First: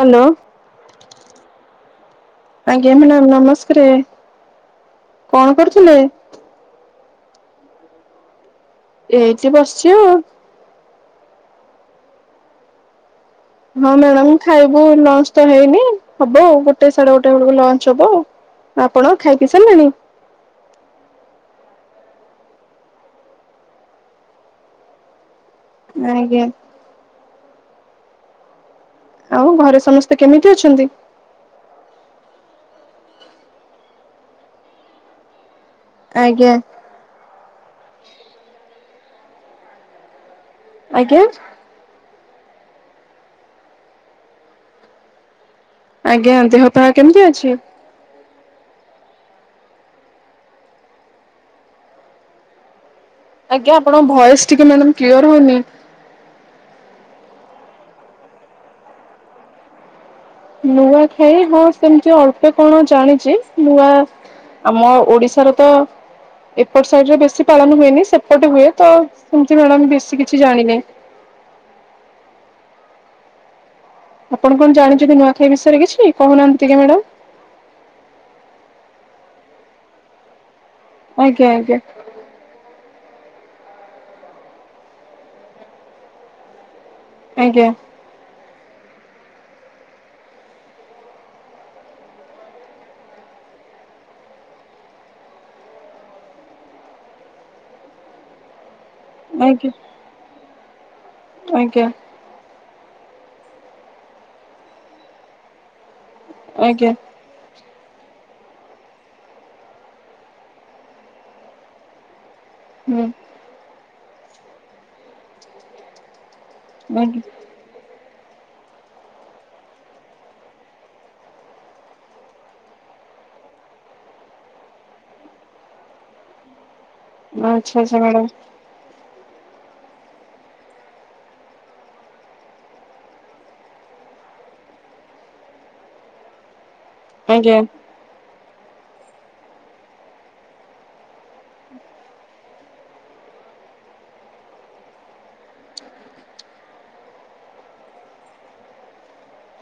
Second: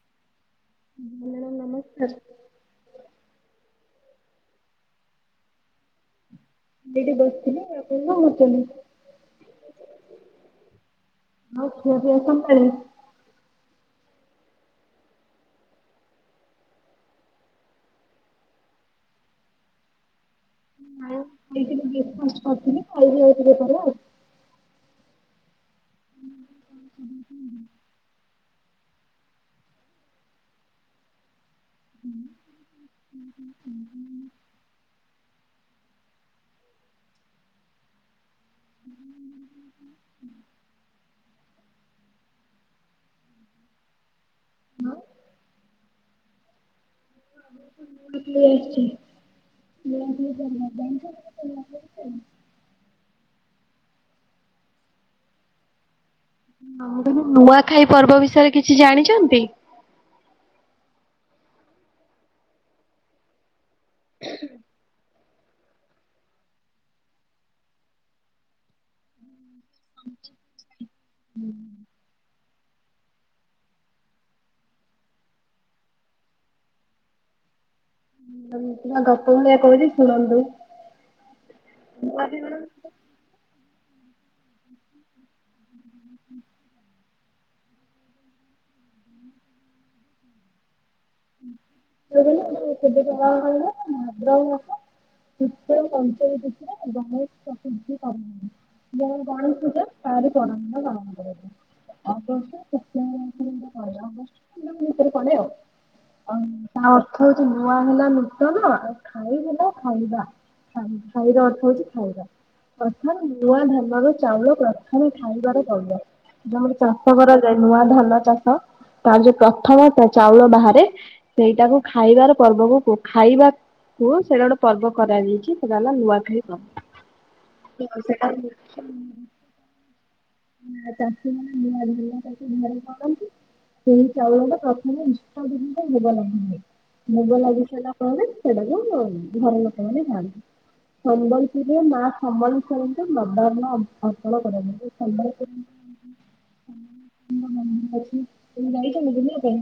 Hello. Madam ନମସ୍କାର ମୁଁ ଆଜ୍ଞା ମ୍ୟାଡାମ୍ ନମସ୍କାର। କଣ କରୁଥିଲେ? ଦିଦି ବସିଥିଲି ଆଉ କୁହନ୍ତୁ ମୁତଲୀ। ଏଇଠି ବସିଛି ଆଉ। ଆଉ ଖିଆପିଆ କଂପ୍ଲେଟ। ହଁ ମ୍ୟାଡାମ ଖାଇବୁ ଲଞ୍ଚ ତ ହେଇନି ହବ ଆଉ ଗୋଟେ ସାଡେ ଗୋଟେ ବେଳକୁ ଲଞ୍ଚ ହବ ଆଉ ଆପଣ ଖାଇପିଇ ସାରିଲେଣି। ନାଇଁ [unintelligible] ନେ ଗେମ। ହୁଁ ଆଉ ଘରେ ସମସ୍ତେ କେମିତି ଅଛନ୍ତି। ହୁଁ ହୁଁ ହୁଁ ହୁଁ ଆଜ୍ଞା ଆଜ୍ଞା। ହଁ। ଆଜ୍ଞା ଦେ ହ ପା। [unintelligible] [inaudible] ଆଜ୍ଞା ଆପଣଙ୍କ ଭଏସ ଟିକେ ମ୍ୟାଡ଼ାମ କ୍ଲିର ହଉନି। ନୂଆଖାଇ ପର୍ବ ବିଷୟରେ କିଛି ଜାଣିଛନ୍ତି? ନୂଆଖାଇ ହଁ ସେମିତି ଅଳ୍ପ କଣ ଜାଣିଛି। ନୂଆ ଆମ ଓଡିଶା। ତ ଏପଟ ସାଇଡରେ ବେଶୀ ପାଳନ ହୁଏନି ସେପଟେ ହୁଏ ତ ସେମତି ମ୍ୟାଡମ ବେଶୀ କିଛି ଜାଣିନି। ହୁଁ। ଆପଣ କଣ ଜାଣିଛନ୍ତି ନୂଆଖାଇ ବିଷୟରେ କିଛି କହୁନାହାନ୍ତି ଟିକେ ମ୍ୟାଡମ? ଗପ ଭଳିଆ କହୁଛି ଶୁଣନ୍ତୁ। ଆଜ୍ଞା ଆଜ୍ଞା। ଆଜ୍ଞା ସେବଠାରୁ ଆଦ୍ରଳ ପଞ୍ଚାୟତ ଭିତରେ ବହୁତ ପ୍ରସିଦ୍ଧି କରି ମୁଁ ଗଣେଶ ଆଜ୍ଞା ପୂଜା ତାରି ପର ଦିନ ପାଳନ କରେ ଆଜ୍ଞା ଅଗଷ୍ଟ ଅଗଷ୍ଟ ଭିତରେ ପଡେ ଆଉ। ଓ ତା ଆଜ୍ଞା ଅର୍ଥ ହଉଚି ନୂଆ ହେଲାନି। ତ ଆଉ ଖାଇ ହେଲା ଖାଇବା। ଖାଇର ଅର୍ଥ ହଉଛି ଖାଇବା। ହୁଁ ଅର୍ଥ ନୂଆ ଧାନ। ଆମର ଚାଉଳ ପ୍ରଥମେ ଖାଇବାରେ ପଡିବ। ଯେମିତି ଚାଷ ଆଜ୍ଞା। କରାଯାଏ ନୂଆ ଧାନ ଚାଷ ତାର ଯୋଉ ପ୍ରଥମ ତା ଚାଉଳ ବାହାରେ ରେ, ସେଇଟାକୁ ଖାଇବାର ପର୍ବକୁ ଖାଇବା କୁ ସେଇଟା ଗୋଟେ ପର୍ବ କରାଯାଇଚି ସେଟା ହେଲା ନୂଆଖାଇ ପର୍ବ। ଆଚ୍ଛା ଆଚ୍ଛା ହଁ ମ୍ୟାଡ଼ାମ ସେଟା ନା ଚାଷୀମାନେ ନୂଆ ଧାନଟାକୁ ଘରେ ପକାନ୍ତି, ସେଇ ଚାଉଳ ଟା ପ୍ରଥମେ [unintelligible] ଭୋଗ ଲାଗେନି। ଭୋଗ ଆଜ୍ଞା। ଲାଗିସାରିଲା ପରେ ସେଇଟାକୁ ଘର ଲୋକମାନେ ଯାଆନ୍ତି। ସମ୍ବଲପୁରରେ ମା ସମ୍ବଲେଶ୍ୱରୀଙ୍କ ନବାରନ୍ନ ଅର୍ପଣ କରାଯାଏ। ସମ୍ବଲପୁରରେ ସମ୍ବଲେଶ୍ୱରୀଙ୍କ ମନ୍ଦିର ଅଛି। ଆପଣ ଯାଇଛନ୍ତି କି ବୁଲିବା ପାଇଁ?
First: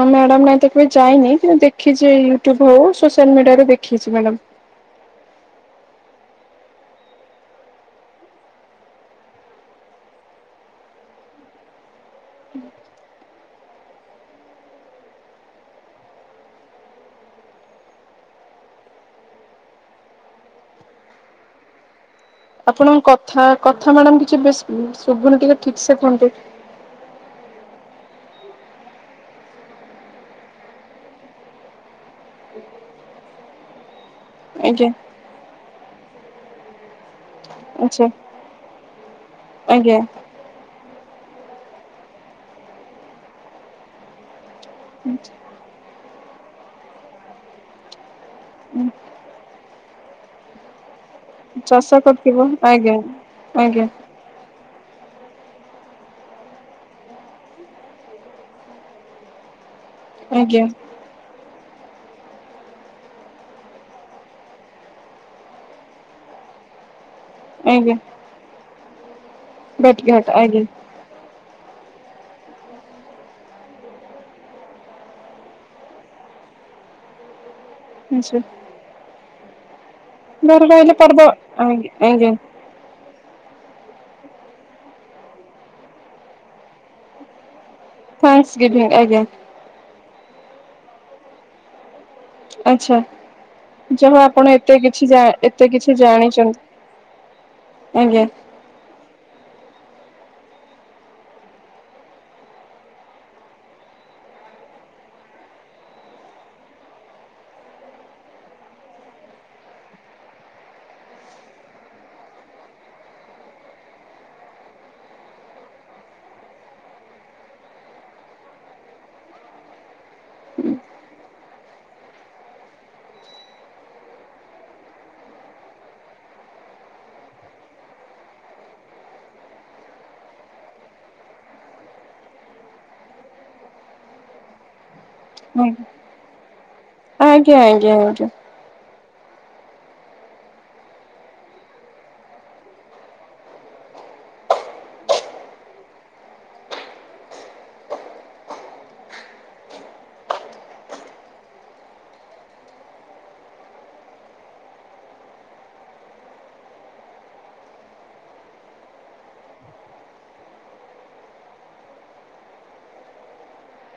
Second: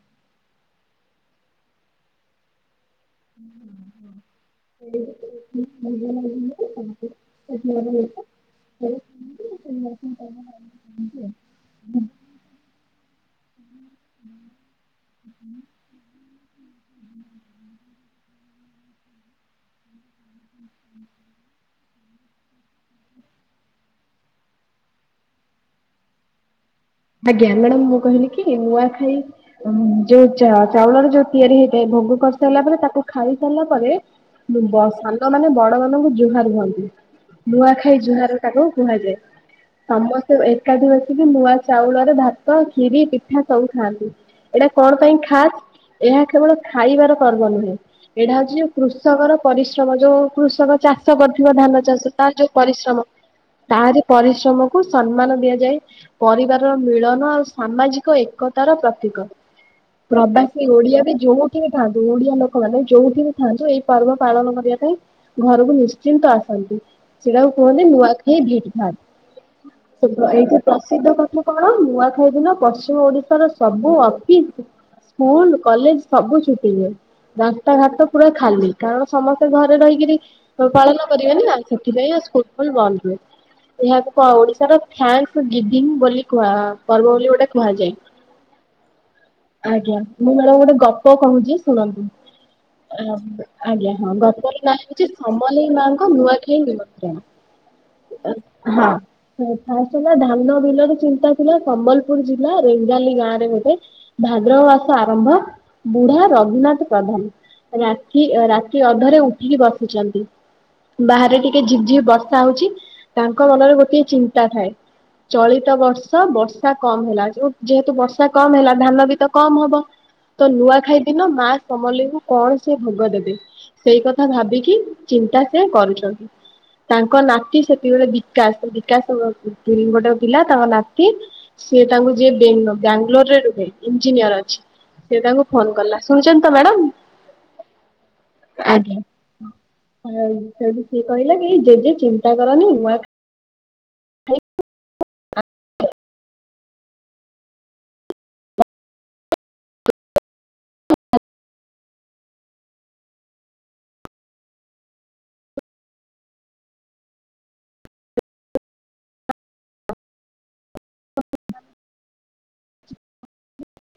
ମ୍ୟାଡାମ ନାଇଁ ତ କେବେ ଯାଇନି କିନ୍ତୁ ଦେଖିଛି ୟୁଟୁବ ହଉ ସିମିଳିଗୁଡା ରେ ଦେଖିଚି ମ୍ୟାଡ଼ାମ। [inaudible] [inaudible] ଆପଣଙ୍କ କଥା କଥା ମ୍ୟାଡାମ କିଛି ବେଶି ଶୁଭ ଶୁଭୁନି ଟିକେ ଠିକ ସେ କୁହନ୍ତୁ। ଆଜ୍ଞା ମ୍ୟାଡାମ ମୁଁ କହିଲି କି ନୂଆ ଖାଇ ଯୋଉ ଚା ଚାଉଳରେ ଯୋଉ ତିଆରି ହେଇଥାଏ, ଭୋଗ କରିସାରିଲା ପରେ ତାକୁ ଖାଇ ସାରିଲା ପରେ ବ ଆଜ୍ଞା ସାନ ମାନେ ବଡମାନଙ୍କୁ ଜୁହାର ହୁଅନ୍ତି। ନୂଆ ଖାଇ ଆଚ୍ଛା ଜୁହାର ତାକୁ କୁହାଯାଏ। ଆଜ୍ଞା ସମସ୍ତେ ଏକାଠି ବସି ଯୋଉ ନୂଆ ଚାଉଳରେ ଭାତ, ଖିରି, ପିଠା ସବୁ ଖାଆନ୍ତି। ଏଇଟା କଣ ପାଇଁ ଖାଶ୍? ଏହା କେବଳ ଖାଇବାର ପର୍ବ ନୁହେଁ। ଏଇଟା ହଉଚି କୃଷକର ପରିଶ୍ରମ ଯୋଉ କୃଷକ ଚାଷୀ ଷ କରଥିବ ଧାନ ଚାଷ ତାର କରିଥିବ ଯୋଉ ଆଜ୍ଞା। ପରିଶ୍ରମ ଆଜ୍ଞା ତାରି ପରିଶ୍ରମକୁ ସମ୍ମାନ ଦିଆଯାଏ। ପରିବାରର ମିଳନ ଆଉ ସାମାଜିକ ଏକତାର ପ୍ରତୀକ। ଆଜ୍ଞା ପ୍ରବାସୀ ଓଡିଆ ବି ଯୋଉଠି ଥାନ୍ତୁ, ଓଡିଆ ଲୋକମାନେ ଯୋଉଠି ବି ଥାଆନ୍ତୁ। ଏଇ ପର୍ବ ପାଳନ କରିବା ପାଇଁ ଘରକୁ ନିଶ୍ଚିନ୍ତ ଆସନ୍ତି। ସେଟାକୁ କୁହନ୍ତି ନୂଆଖାଇ ଭେଟ ଘାଟ। ଭେଟ୍ ଘାଟ ଆଜ୍ଞା। ଥା କଣ ନୂଆଖାଇ ଦିନ ପଶ୍ଚିମ ଓଡିଶାର ସବୁ ଅଫିସ, ସ୍କୁଲ, କଲେଜ ସବୁ ଛୁଟି ହୁଏ। ରାସ୍ତାଘାଟ ପୁରା ଆଛା ଖାଲି କାରଣ ସମ୍ ଘରେ ରହିକିରି ଘରେ ରହିଲେ ପାଳନ ପର୍ବ କରିବେନି ନା ଆଜ୍ଞା ସେଥିପାଇଁ ଆଉ ଆଜ୍ଞା ସ୍କୁଲ ଫୁଲ ବନ୍ଦ ହୁଏ। ଏହାକୁ କ ଓଡିଶାର ଫ୍ୟାନସ ଗିଭିଂ ବୋଲି କୁହା ପର୍ବ ବୋଲି ଗୋଟେ କୁହାଯାଏ। ଥ୍ୟାଙ୍କସ ଗିଭିଂ, ଆଜ୍ଞା। ଆଜ୍ଞା ମୁଁ ନହେଲେ ଗୋଟେ ଗପ କହୁଛି ଶୁଣନ୍ତୁ। ଆଚ୍ଛା ଆବ୍ ଆଜ୍ଞା ହଁ ଯାହା ହଉ ଆପଣ ଗପର ନାଁ ଏତେ ହେଉଛି। କିଛି ଜା ଏତେ ସମଲେଇ କିଛି ମାଙ୍କ ନୂଆଖାଇ ଜାଣିଛନ୍ତି। ନିମନ୍ତ୍ରଣ, ଆଜ୍ଞା ଆ ହଁ। ହେ ଫାଷ୍ଟ ହେଲା ଧାନ ନ ଦିନରୁ ଚିନ୍ତା ଥିଲା। ସମ୍ବଲପୁର ଜିଲ୍ଲା ରେଙ୍ଗାଲି ଗାଁ ରେ ଗୋଟେ ଭାଦ୍ରବ ମାସ ଆରମ୍ଭ, ବୁଢା ରଘୁନାଥ ପ୍ରଧାନ ରାତି ରାତି ଅଧରେ ଉଠିକି ବସିଛନ୍ତି। ବାହାରେ ଟିକେ ଝିପ ଝିପ ବର୍ଷା ହଉଛି, ତାଙ୍କ ମନରେ ଗୋଟିଏ ଚିନ୍ତା ଥାଏ। ଚଳିତ ବର୍ଷ ବର୍ଷା କମ ହେଲା। ଯୋ ଯେହେତୁ ବର୍ଷା କମ ହେଲା ଧାନ ବି ତ କମ ହବ। ତ ନୂଆଖାଇ ଦିନ ମା ସମଲେଇଙ୍କୁ କଣ ସେ ଭୋଗ ଦେବେ। ସେଇ କଥା ଭାବିକି ଚିନ୍ତା ସେ କରୁଛନ୍ତି। ତାଙ୍କ ନାତି ସେତିକିବେଳେ ବିକାଶ, ବିକାଶ ଗୋ ଗୋଟେ ପିଲା ତାଙ୍କ ନାତି ସିଏ ତାଙ୍କୁ ଯିଏ ବେ ବ୍ୟଙ୍ଗୋଲୋର ରେ ରୁହେ, ଇଞ୍ଜିନିୟର ଅଛି। ସେ ତାଙ୍କୁ ଫୋନ କଲା ଶୁଣିଛ ତ ମ୍ୟାଡ଼ାମ୍। ଆଜ୍ଞା, ଆଜ୍ଞା, ଆଜ୍ଞା। [inaudible] ଆଉ ସେଠି ସିଏ କହିଲା କି ଜେଜେ ଚିନ୍ତା କରନି ନୂଆଖା [inaudible] ଖାଇ [unintelligible]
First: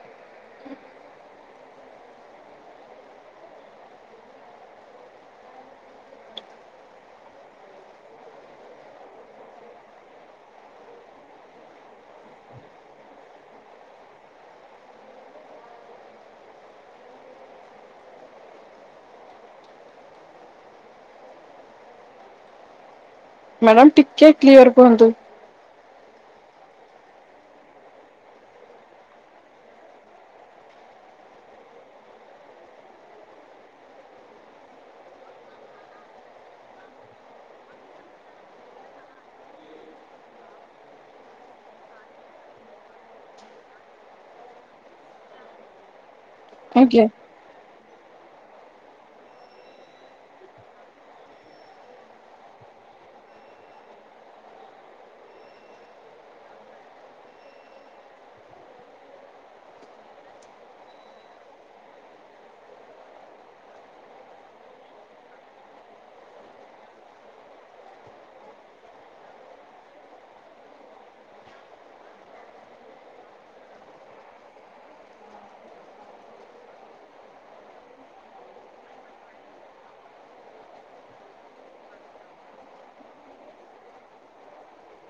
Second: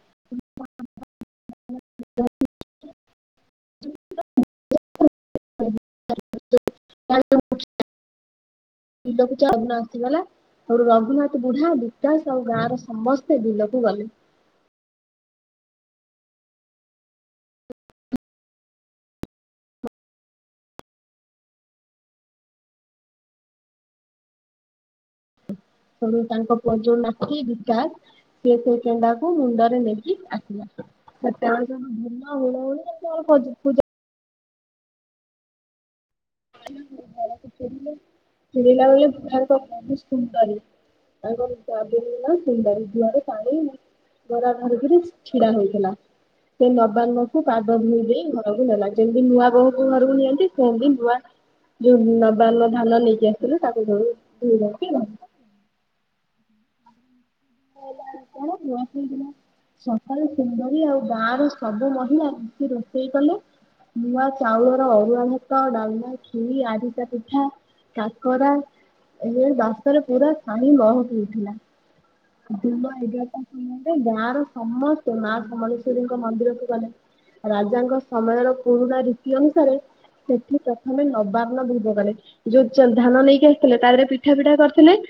[inaudible] ବିଲକୁ ଚଉନ ଆସିଗଲା ଆଉ ରଘୁନାଥ ବୁଢା ବିକାଶ ଆଉ ଗାଁର ସମସ୍ତେ ବିଲକୁ ଗଲେ। ମ୍ୟାଡ଼ାମ ଟିକେ କ୍ଲିୟର କୁହନ୍ତୁ। ତେଣୁ ତାଙ୍କ ପୁଅ ଯୋଉ ନାତି ବିକାଶ ସିଏ ସେ କହୁଛନ୍ତି ମୁଣ୍ଡରେ ନେଇକି ଆସିଲା। ଯମ ହୁଳ ହୁଲି [unintelligible] [unintelligible] ବୁଧ ସୁନ୍ଦରୀ ତା ସୁନ୍ଦରୀ ଗୁହରେ ପାଣି ଗରା ଘରରେ ଛିଡା ହୋଇଥିଲା। ସେ ଆଜ୍ଞା ନବାଙ୍ଗକୁ ପା [inaudible] ଘରକୁ ନଲା ଯେମିତି ନୂଆ ବୋହୂକୁ ଘରକୁ ନିଅନ୍ତି, ସେଇନ୍ତି ନୂଆ ଯୋଉ ନବା ଧାନ ନେଇକି ଆସିଥିଲେ ତାକୁ ସବୁ [unintelligible] ଖାଇ ଦିନ ସକାଳ ସୁନ୍ଦରି ଆଉ ଗାଁ ର ସବୁ ମହିଳା ରୋଷେଇ କଲେ। ନୂଆ ଚାଉଳର ଅରୁଆ ଭାତ, ଡାଲମା, ଖିରି, ଆରିସା ପିଠା, କାକରା ଏ ବାସରେ ପୁରା ପାଣି ମହକି ଉଠିଲା। ଦିନ ଏଗାରଟା ସମୟରେ ଗାଁର ସମସ୍ତ ମା ସମଳେଶ୍ଵରୀଙ୍କ ମନ୍ଦିରକୁ ଗଲେ ରାଜାଙ୍କ ସମୟର ପୁରୁଣା ରୀତି ଅନୁସାରେ ସେଠି ପ୍ରଥମେ ନବାର୍ନ ଭୁୋଗ କଲେ। ଯୋଉ ଧାନ ନେଇକି ଆସିଥିଲେ ତା ଦେହରେ ପିଠା ଫିଠା କରିଥିଲେ।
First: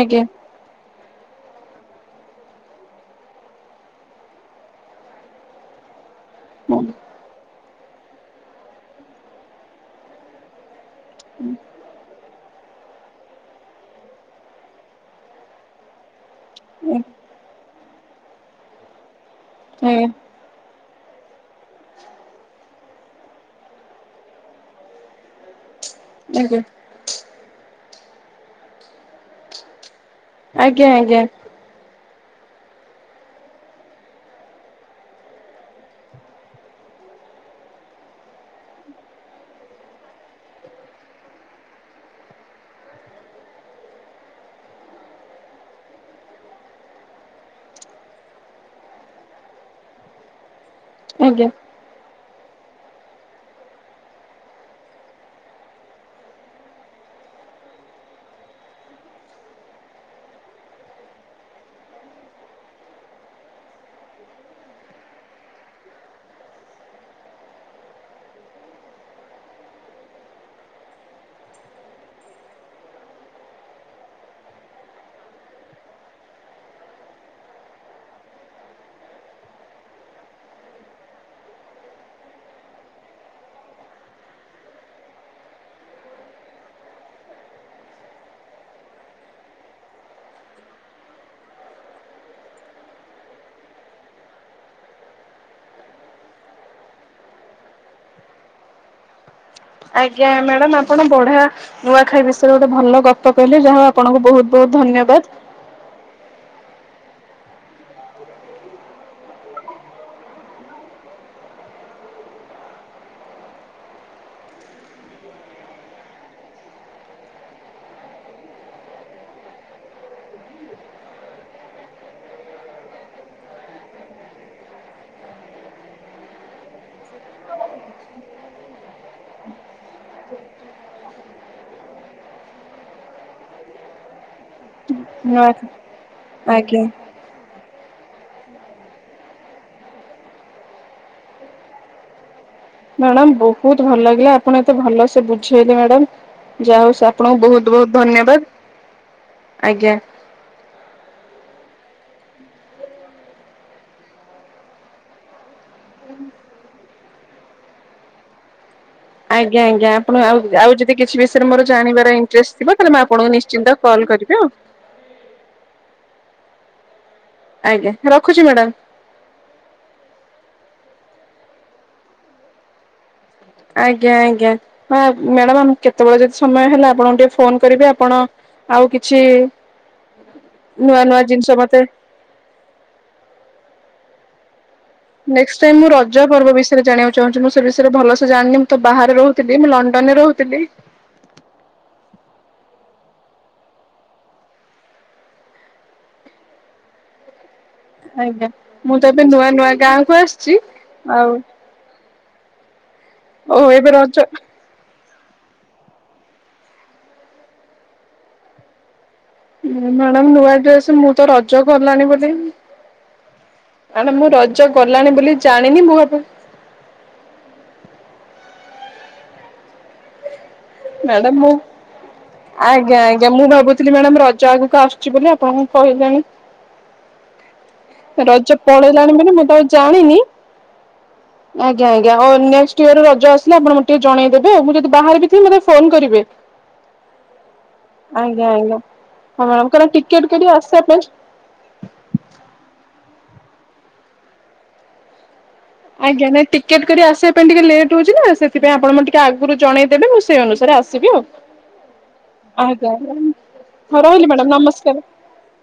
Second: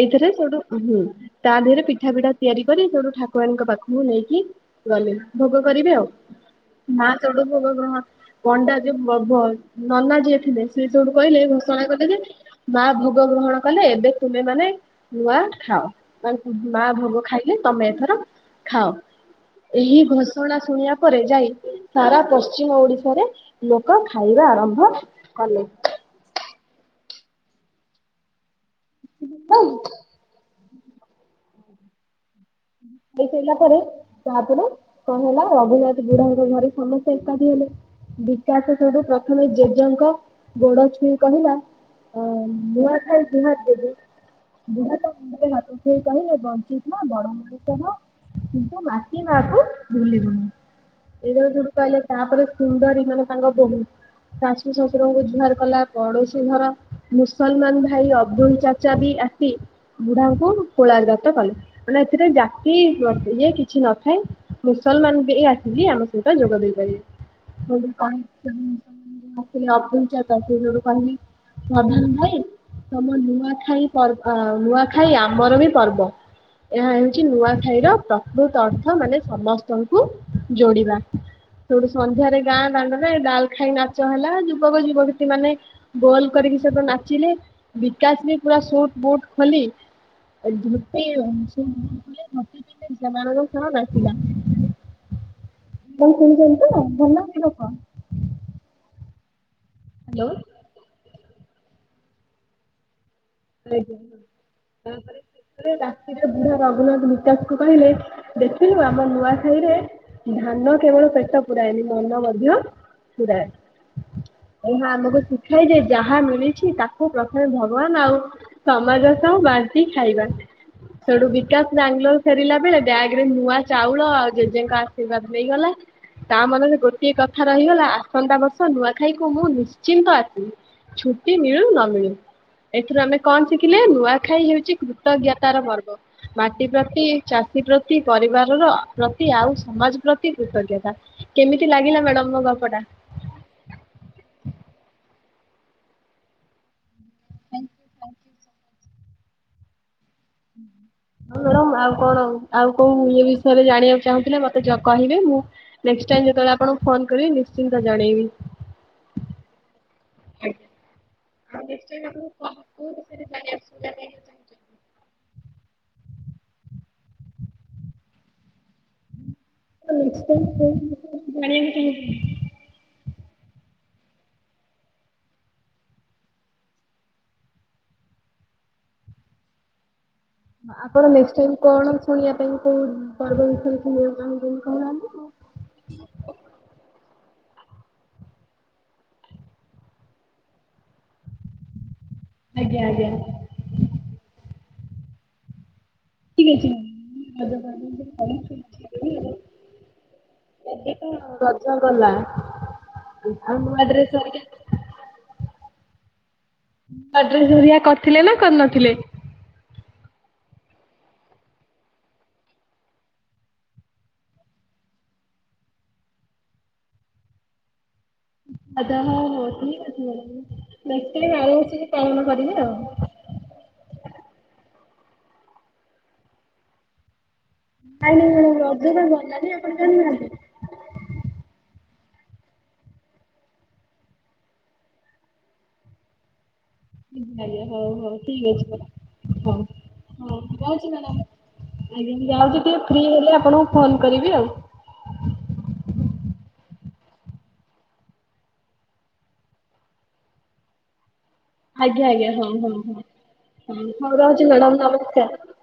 ଆଜ୍ଞା ସୋଉଟୁ ହୁଁ। ତା ଦେହରେ ପିଠା ଫିଠା ତିଆରି କରି ସେଠୁ ଠାକୁରାଣୀଙ୍କ ପାଖକୁ ନେଇକି ଗଲେ। ଭୋଗ କରିବେ ଆଉ ମା ସେଠୁ ଭୋଗ ଗ୍ରହଣ ପଣ୍ଡା ଯଉ ନନା ଯିଏ ଥିଲେ ସ ଯୋଠୁ କହିଲେ [inaudible] ମା ଭୋଗ ଗ୍ରହଣ କଲେ ଏବେ ତୁମେ ମାନେ ନୂଆ ଖାଅ। ମାନେ ମା ଆଜ୍ଞା ଭୋଗ ଖାଇଲେ ତମେ ଏଥର ଖାଅ। ଏହି ଆଜ୍ଞା ଘୋଷଣା ଶୁଣିବା ଉପରେ ଯାଇ ସାରା ପଶ୍ଚିମ ଓଡିଶାରେ ଲୋକ ଖାଇବା ଆରମ୍ଭ କଲେ। ଆଜ୍ଞା। [unintelligible] ଆଜ୍ଞା, ଆଜ୍ଞା। [inaudible] ରିଲା ପରେ ତାପରେ କଁ ହେଲା ରଘୁନାଥ ବୁଢାଙ୍କ ଘରେ ସମସେ ଏକାଠି ହେଲେ। ବିକାଶ ସଠୁ ପ୍ରଥମେ ଜେଜେଙ୍କ ଗୋଡ ଛୁଇଁ କହିଲା ଅ ନୂଆଖାଇ କୁହାର ଜେଜେ। ବୁଢା ତରେ ହାତ ଛୁଇ କହିଲେ ବଞ୍ଚିଥିଲା ବଡ [inaudible] କ କିନ୍ତୁ ମାଟି ମା କୁ ଭୁଲିବୁନି। ଆଜ୍ଞା। ଏଇ [inaudible] ତାପରେ ସୁନ୍ଦରୀ ମାନେ ତାଙ୍କ ବୋହୂ ଶାଶୁ ଶଶୁରଙ୍କୁ ଜୁହାର କଲା ପଡୋଶୀ ଘର ମୁସଲମାନ ଭାଇ ଅବଦୁଲ ଚାଚା ବି ଆସି ବୁଢାଙ୍କୁ କୋଳାଗ୍ରତ କଲେ। ମାନେ ସେଥିରେ ଜାତି ପ୍ର ଇଏ କିଛି ନଥାଏ ମୁସଲମାନ ବି ଆସିଲି ଆମ ସହିତ ଯୋଗ ଦେଇ ପାରିବେ। [inaudible] କହିଲେ ପ୍ରଧାନ ଭାଇ ତମ ନୂଆଖାଇ ପର୍ବ ନୂଆଖାଇ ଲାରବା ଆମର ବି ପର୍ବ ଏହା ହେଉଛି ନୂଆଖାଇ ର ପ୍ରକୃତ ଅର୍ଥ ମାନେ ସମସ୍ତଙ୍କୁ ଯୋଡିବା। ସୋଉଠୁ ସନ୍ଧ୍ୟାରେ ଗାଁ ଦାଣ୍ଡରେ ଡାଲ ଖାଇ ନାଚ ହେଲା ଯୁବକ ଯୁବକତୀ ମାନେ ଗୋଲ କରିକି ସବୁ ନାଚିଲେ ବିକାଶ ବି ପୁରା ସୁଟ ବୁଟ ଖୋଲି ବାସିଲ [unintelligible] ଆଜ୍ଞା ମାଡାମ ଆପଣ ପଢା ନୂଆଖାଇ ବିଷୟରେ ଗୋଟେ ଭଲ ଗ କଣ କହିଲେ, ଯାହା ହଉ ଆଜ୍ଞା। ଆପଣଙ୍କୁ ବହୁତ ବହୁତ ତାପରେ ଧନ୍ୟବାଦ। ଶେଷରେ ରାତିରେ ବୁଢା ରଘୁନାଥ ବିକାଶ କ କହିଲେ ଦେଖିଲୁ ଆମ ନୂଆଖାଇରେ ଧାନ କେବଳ ପେଟ ପୁରାଏନି, ମନ ମଧ୍ୟ ପୁରାଇ। ଏହା ଆମକୁ ଶିଖା ଏ ଯେ ଯାହା ମିଳିଛି ତାକୁ ପ୍ରଥମେ ଭଗବାନ ଆଉ ସମାଜ ସହ ବାଣ୍ଟି ଖାଇବା। ସେଠୁ ବିକାଶ ବାଙ୍ଗାଲୋର ଫେରିଲା ବେଳେ ବ୍ୟାଗ ରେ ନୂଆ ଚାଉଳ ଆଉ ଜେଜେଙ୍କ ଆଶୀର୍ବାଦ ନେଇଗଲା ତା ମନରେ ଗୋଟିଏ କଥା ରହିଗଲା ଆସନ୍ତା ବର୍ଷ ନୂଆ ଖାଇକୁ ମୁଁ ନିଶ୍ଚିନ୍ତ ଆସିବି ଛୁଟି ମିଳୁ ନ ମିଳୁ। ଏଥିରୁ ଆମେ କଣ ଶିଖିଲେ ନୂଆଖାଇ ହେଉଛି ତ ନୂଆ ଜ୍ଞାତାର ପର୍ବ। ମାଟି ଆଜ୍ଞା ପ୍ରତି ଚାଷୀ ପ୍ର ପ୍ରତି ପରିବାରର ପ୍ରତି ଆଉ ସମାଜ ପ୍ରତି କୃତଜ୍ଞତା କେମିତି ଲାଗିଲା ମ୍ୟାଡମ ମୋ ଗପଟା? ମ୍ୟାଡାମ ବହୁତ ଭଲ ଲାଗିଲା। ଆପଣ ଏତେ ଭଲ ସେ ବୁଝ ବୁଝିଗଲି ମ୍ୟାଡ଼ାମ ଯା ହଉ ସ ଆପଣଙ୍କୁ ବହୁତ ବହୁତ ଧନ୍ୟବାଦ। ଆଜ୍ଞା। ହଁ ମାଡମ ଆଉ କଣ ଆଉ କୋଉ ଇ ବିଷୟରେ ଜାଣିବାକୁ ଚାହୁଁଥିଲେ ମତେ କହିବେ? ମୁଁ ନେଷ୍ଟ ଟାଇମିଂ ଯେତେବେଳେ ଆପଣଙ୍କୁ ଫୋନ କରିବି ନିଶ୍ଚିନ୍ତ ଜଣେଇବି। ଆଜ୍ଞା ଆଜ୍ଞା ଆପଣ ଆଉ ଆଉ ଯଦି କିଛି ବିଷୟରେ ଆଉ ମୋର ନେକ୍ସଟ ଟାଇମ ଜାଣିବାର ଆପଣ କଣ ଇନଟ୍ରେଷ୍ଟ ଥିବ, କୋଉ ତାହଲେ ମୁଁ ବିଷୟରେ ଆପଣଙ୍କୁ ଜାଣିବାକୁ ନିଶ୍ଚିନ୍ତ କଲ୍ ଜାଣିବାକୁ କରିବି ଆଉ। ଚାହୁଁଛନ୍ତି? ଆଜ୍ଞା ରଖୁଛି ମାଡାମ। ା [inaudible] ଆଜ୍ଞା ଆଜ୍ଞା ହଁ ମ୍ୟାଡାମ କେତେବେଳେ ଯଦି ସମୟ ହେଲା ଆପଣଙ୍କୁ ଟିକେ ଫୋନ କରିବି ଆପଣ ଆଉ କିଛି ନୂଆ ଆପଣ ନୂଆ ନେକ୍ସଟ ଜିନିଷ ଟାଇମ୍ ମତେ କଣ ଶୁଣିବା ପାଇଁ କୋଉ ପର୍ବ ବିଷୟ ରେ ଶୁଣିବ? [unintelligible] ନେକ୍ସଟ ଟାଇମ ମୁଁ ରଜ ପର୍ବ ବିଷୟରେ ଜାଣିବାକୁ ଚାହୁଁଛି ମୁଁ ସେ ବିଷୟରେ ଭଲସ ଜାଣିନି, ମୁଁ ତ ବାହାରେ ରହୁଥିଲି ମୁଁ ଲଣ୍ଡନରେ ରହୁଥିଲି। ଆଜ୍ଞା ଆଜ୍ଞା। [unintelligible] ଆଜ୍ଞା ମୁଁ ତ ଏବେ ନୂଆ ନୂଆ ଗାଁ କୁ ଆସିଛି ଏବେ ତ ଆଉ। ରଜ ଗଲା ଓ ଏବେ ରଜ [unintelligible] ଦୋଳିଆ କରିଥିଲେ ନା କରି ନଥିଲେ? ମ୍ୟାଡାମ ନୂଆ ଡ୍ରେସ ମୁଁ ତ ରଜ ଗଲାଣି ବୋଲି, ମ୍ୟାଡମ୍ ମୁଁ ରଜ ଗଲାଣି ବୋଲି ଜାଣିନି ହୁଏତ ଆଛା ହଉ ହଉ ଠିକ ଅଛି ମ୍ୟାଡାମ୍। ମ୍ୟାଡମ୍ ମୁଁ ଆଉ। ଆଜ୍ଞା ଆଜ୍ଞା ମୁଁ ଭାବୁଥିଲି ମ୍ୟାଡାମ୍ ରଜ ଆଗକୁ ଆସୁ ଆସୁଛି ବୋଲି ଆପଣଙ୍କୁ କହିଲେଣି। ନାଇଁ ନାଇଁ ରଜ ମ୍ୟାଡ଼ାମ ରଜରେ ପଳେଇଲାଣି ବୋଲି ମୁଁ ଗଲାନି ତ ଆଉ ଆପଣ ଜାଣିନି ଜାଣିନାହାନ୍ତି? ଆଜ୍ଞା ଆଜ୍ଞା ହଁ ନେକ୍ସଟ୍ ଇୟର ରଜ ଆସିଲେ ଆପଣ ମୋତେ ଟିକେ ଜଣେଇଦବେ। ଆ ମୁଁ ଯଦି ବାହାର ଥିବି ମତେ ଟିକେ ଫୋନ କରିବେ। ଆଜ୍ଞା ଆଜ୍ଞା ହଉ ହଉ ଆଜ୍ଞା ଠିକ ଆଜ୍ଞା ଅଛି ହଁ ହଉ ମ୍ୟାଡ଼ାମ କାରଣ ଟିକେଟ ହଁ କରି ଆସିବା ଯାଉଛି ପାଇଁ ମ୍ୟାଡାମ୍ ଆଜ୍ଞା ମୁଁ ଯାଉଛି ଟିକେ ଫ୍ରି ହେଲେ ଆପଣଙ୍କୁ ଫୋନ କରିବି ଆଉ। ଆଜ୍ଞା ନାଇଁ ଟିକେଟ୍ କରି ଆସିବା ପାଇଁଟିକେ ଲେଟ୍ ହଉଛି ନା ସେଥିପାଇଁ ଆପଣ ମୋତେ ଟିକେ ଆଗରୁ ଜଣେଇଦେବେ ମୁଁ ସେଇ ଅନୁସାରେ ଆସିବି ଆଉ। ଆଜ୍ଞା ଆଜ୍ଞା ହଁ ହଁ ଆଜ୍ଞା ହଁ ଆଜ୍ଞା ହ ହଉ ରହୁଚି ମ୍ୟାଡ଼ାମ ନମସ୍କାର।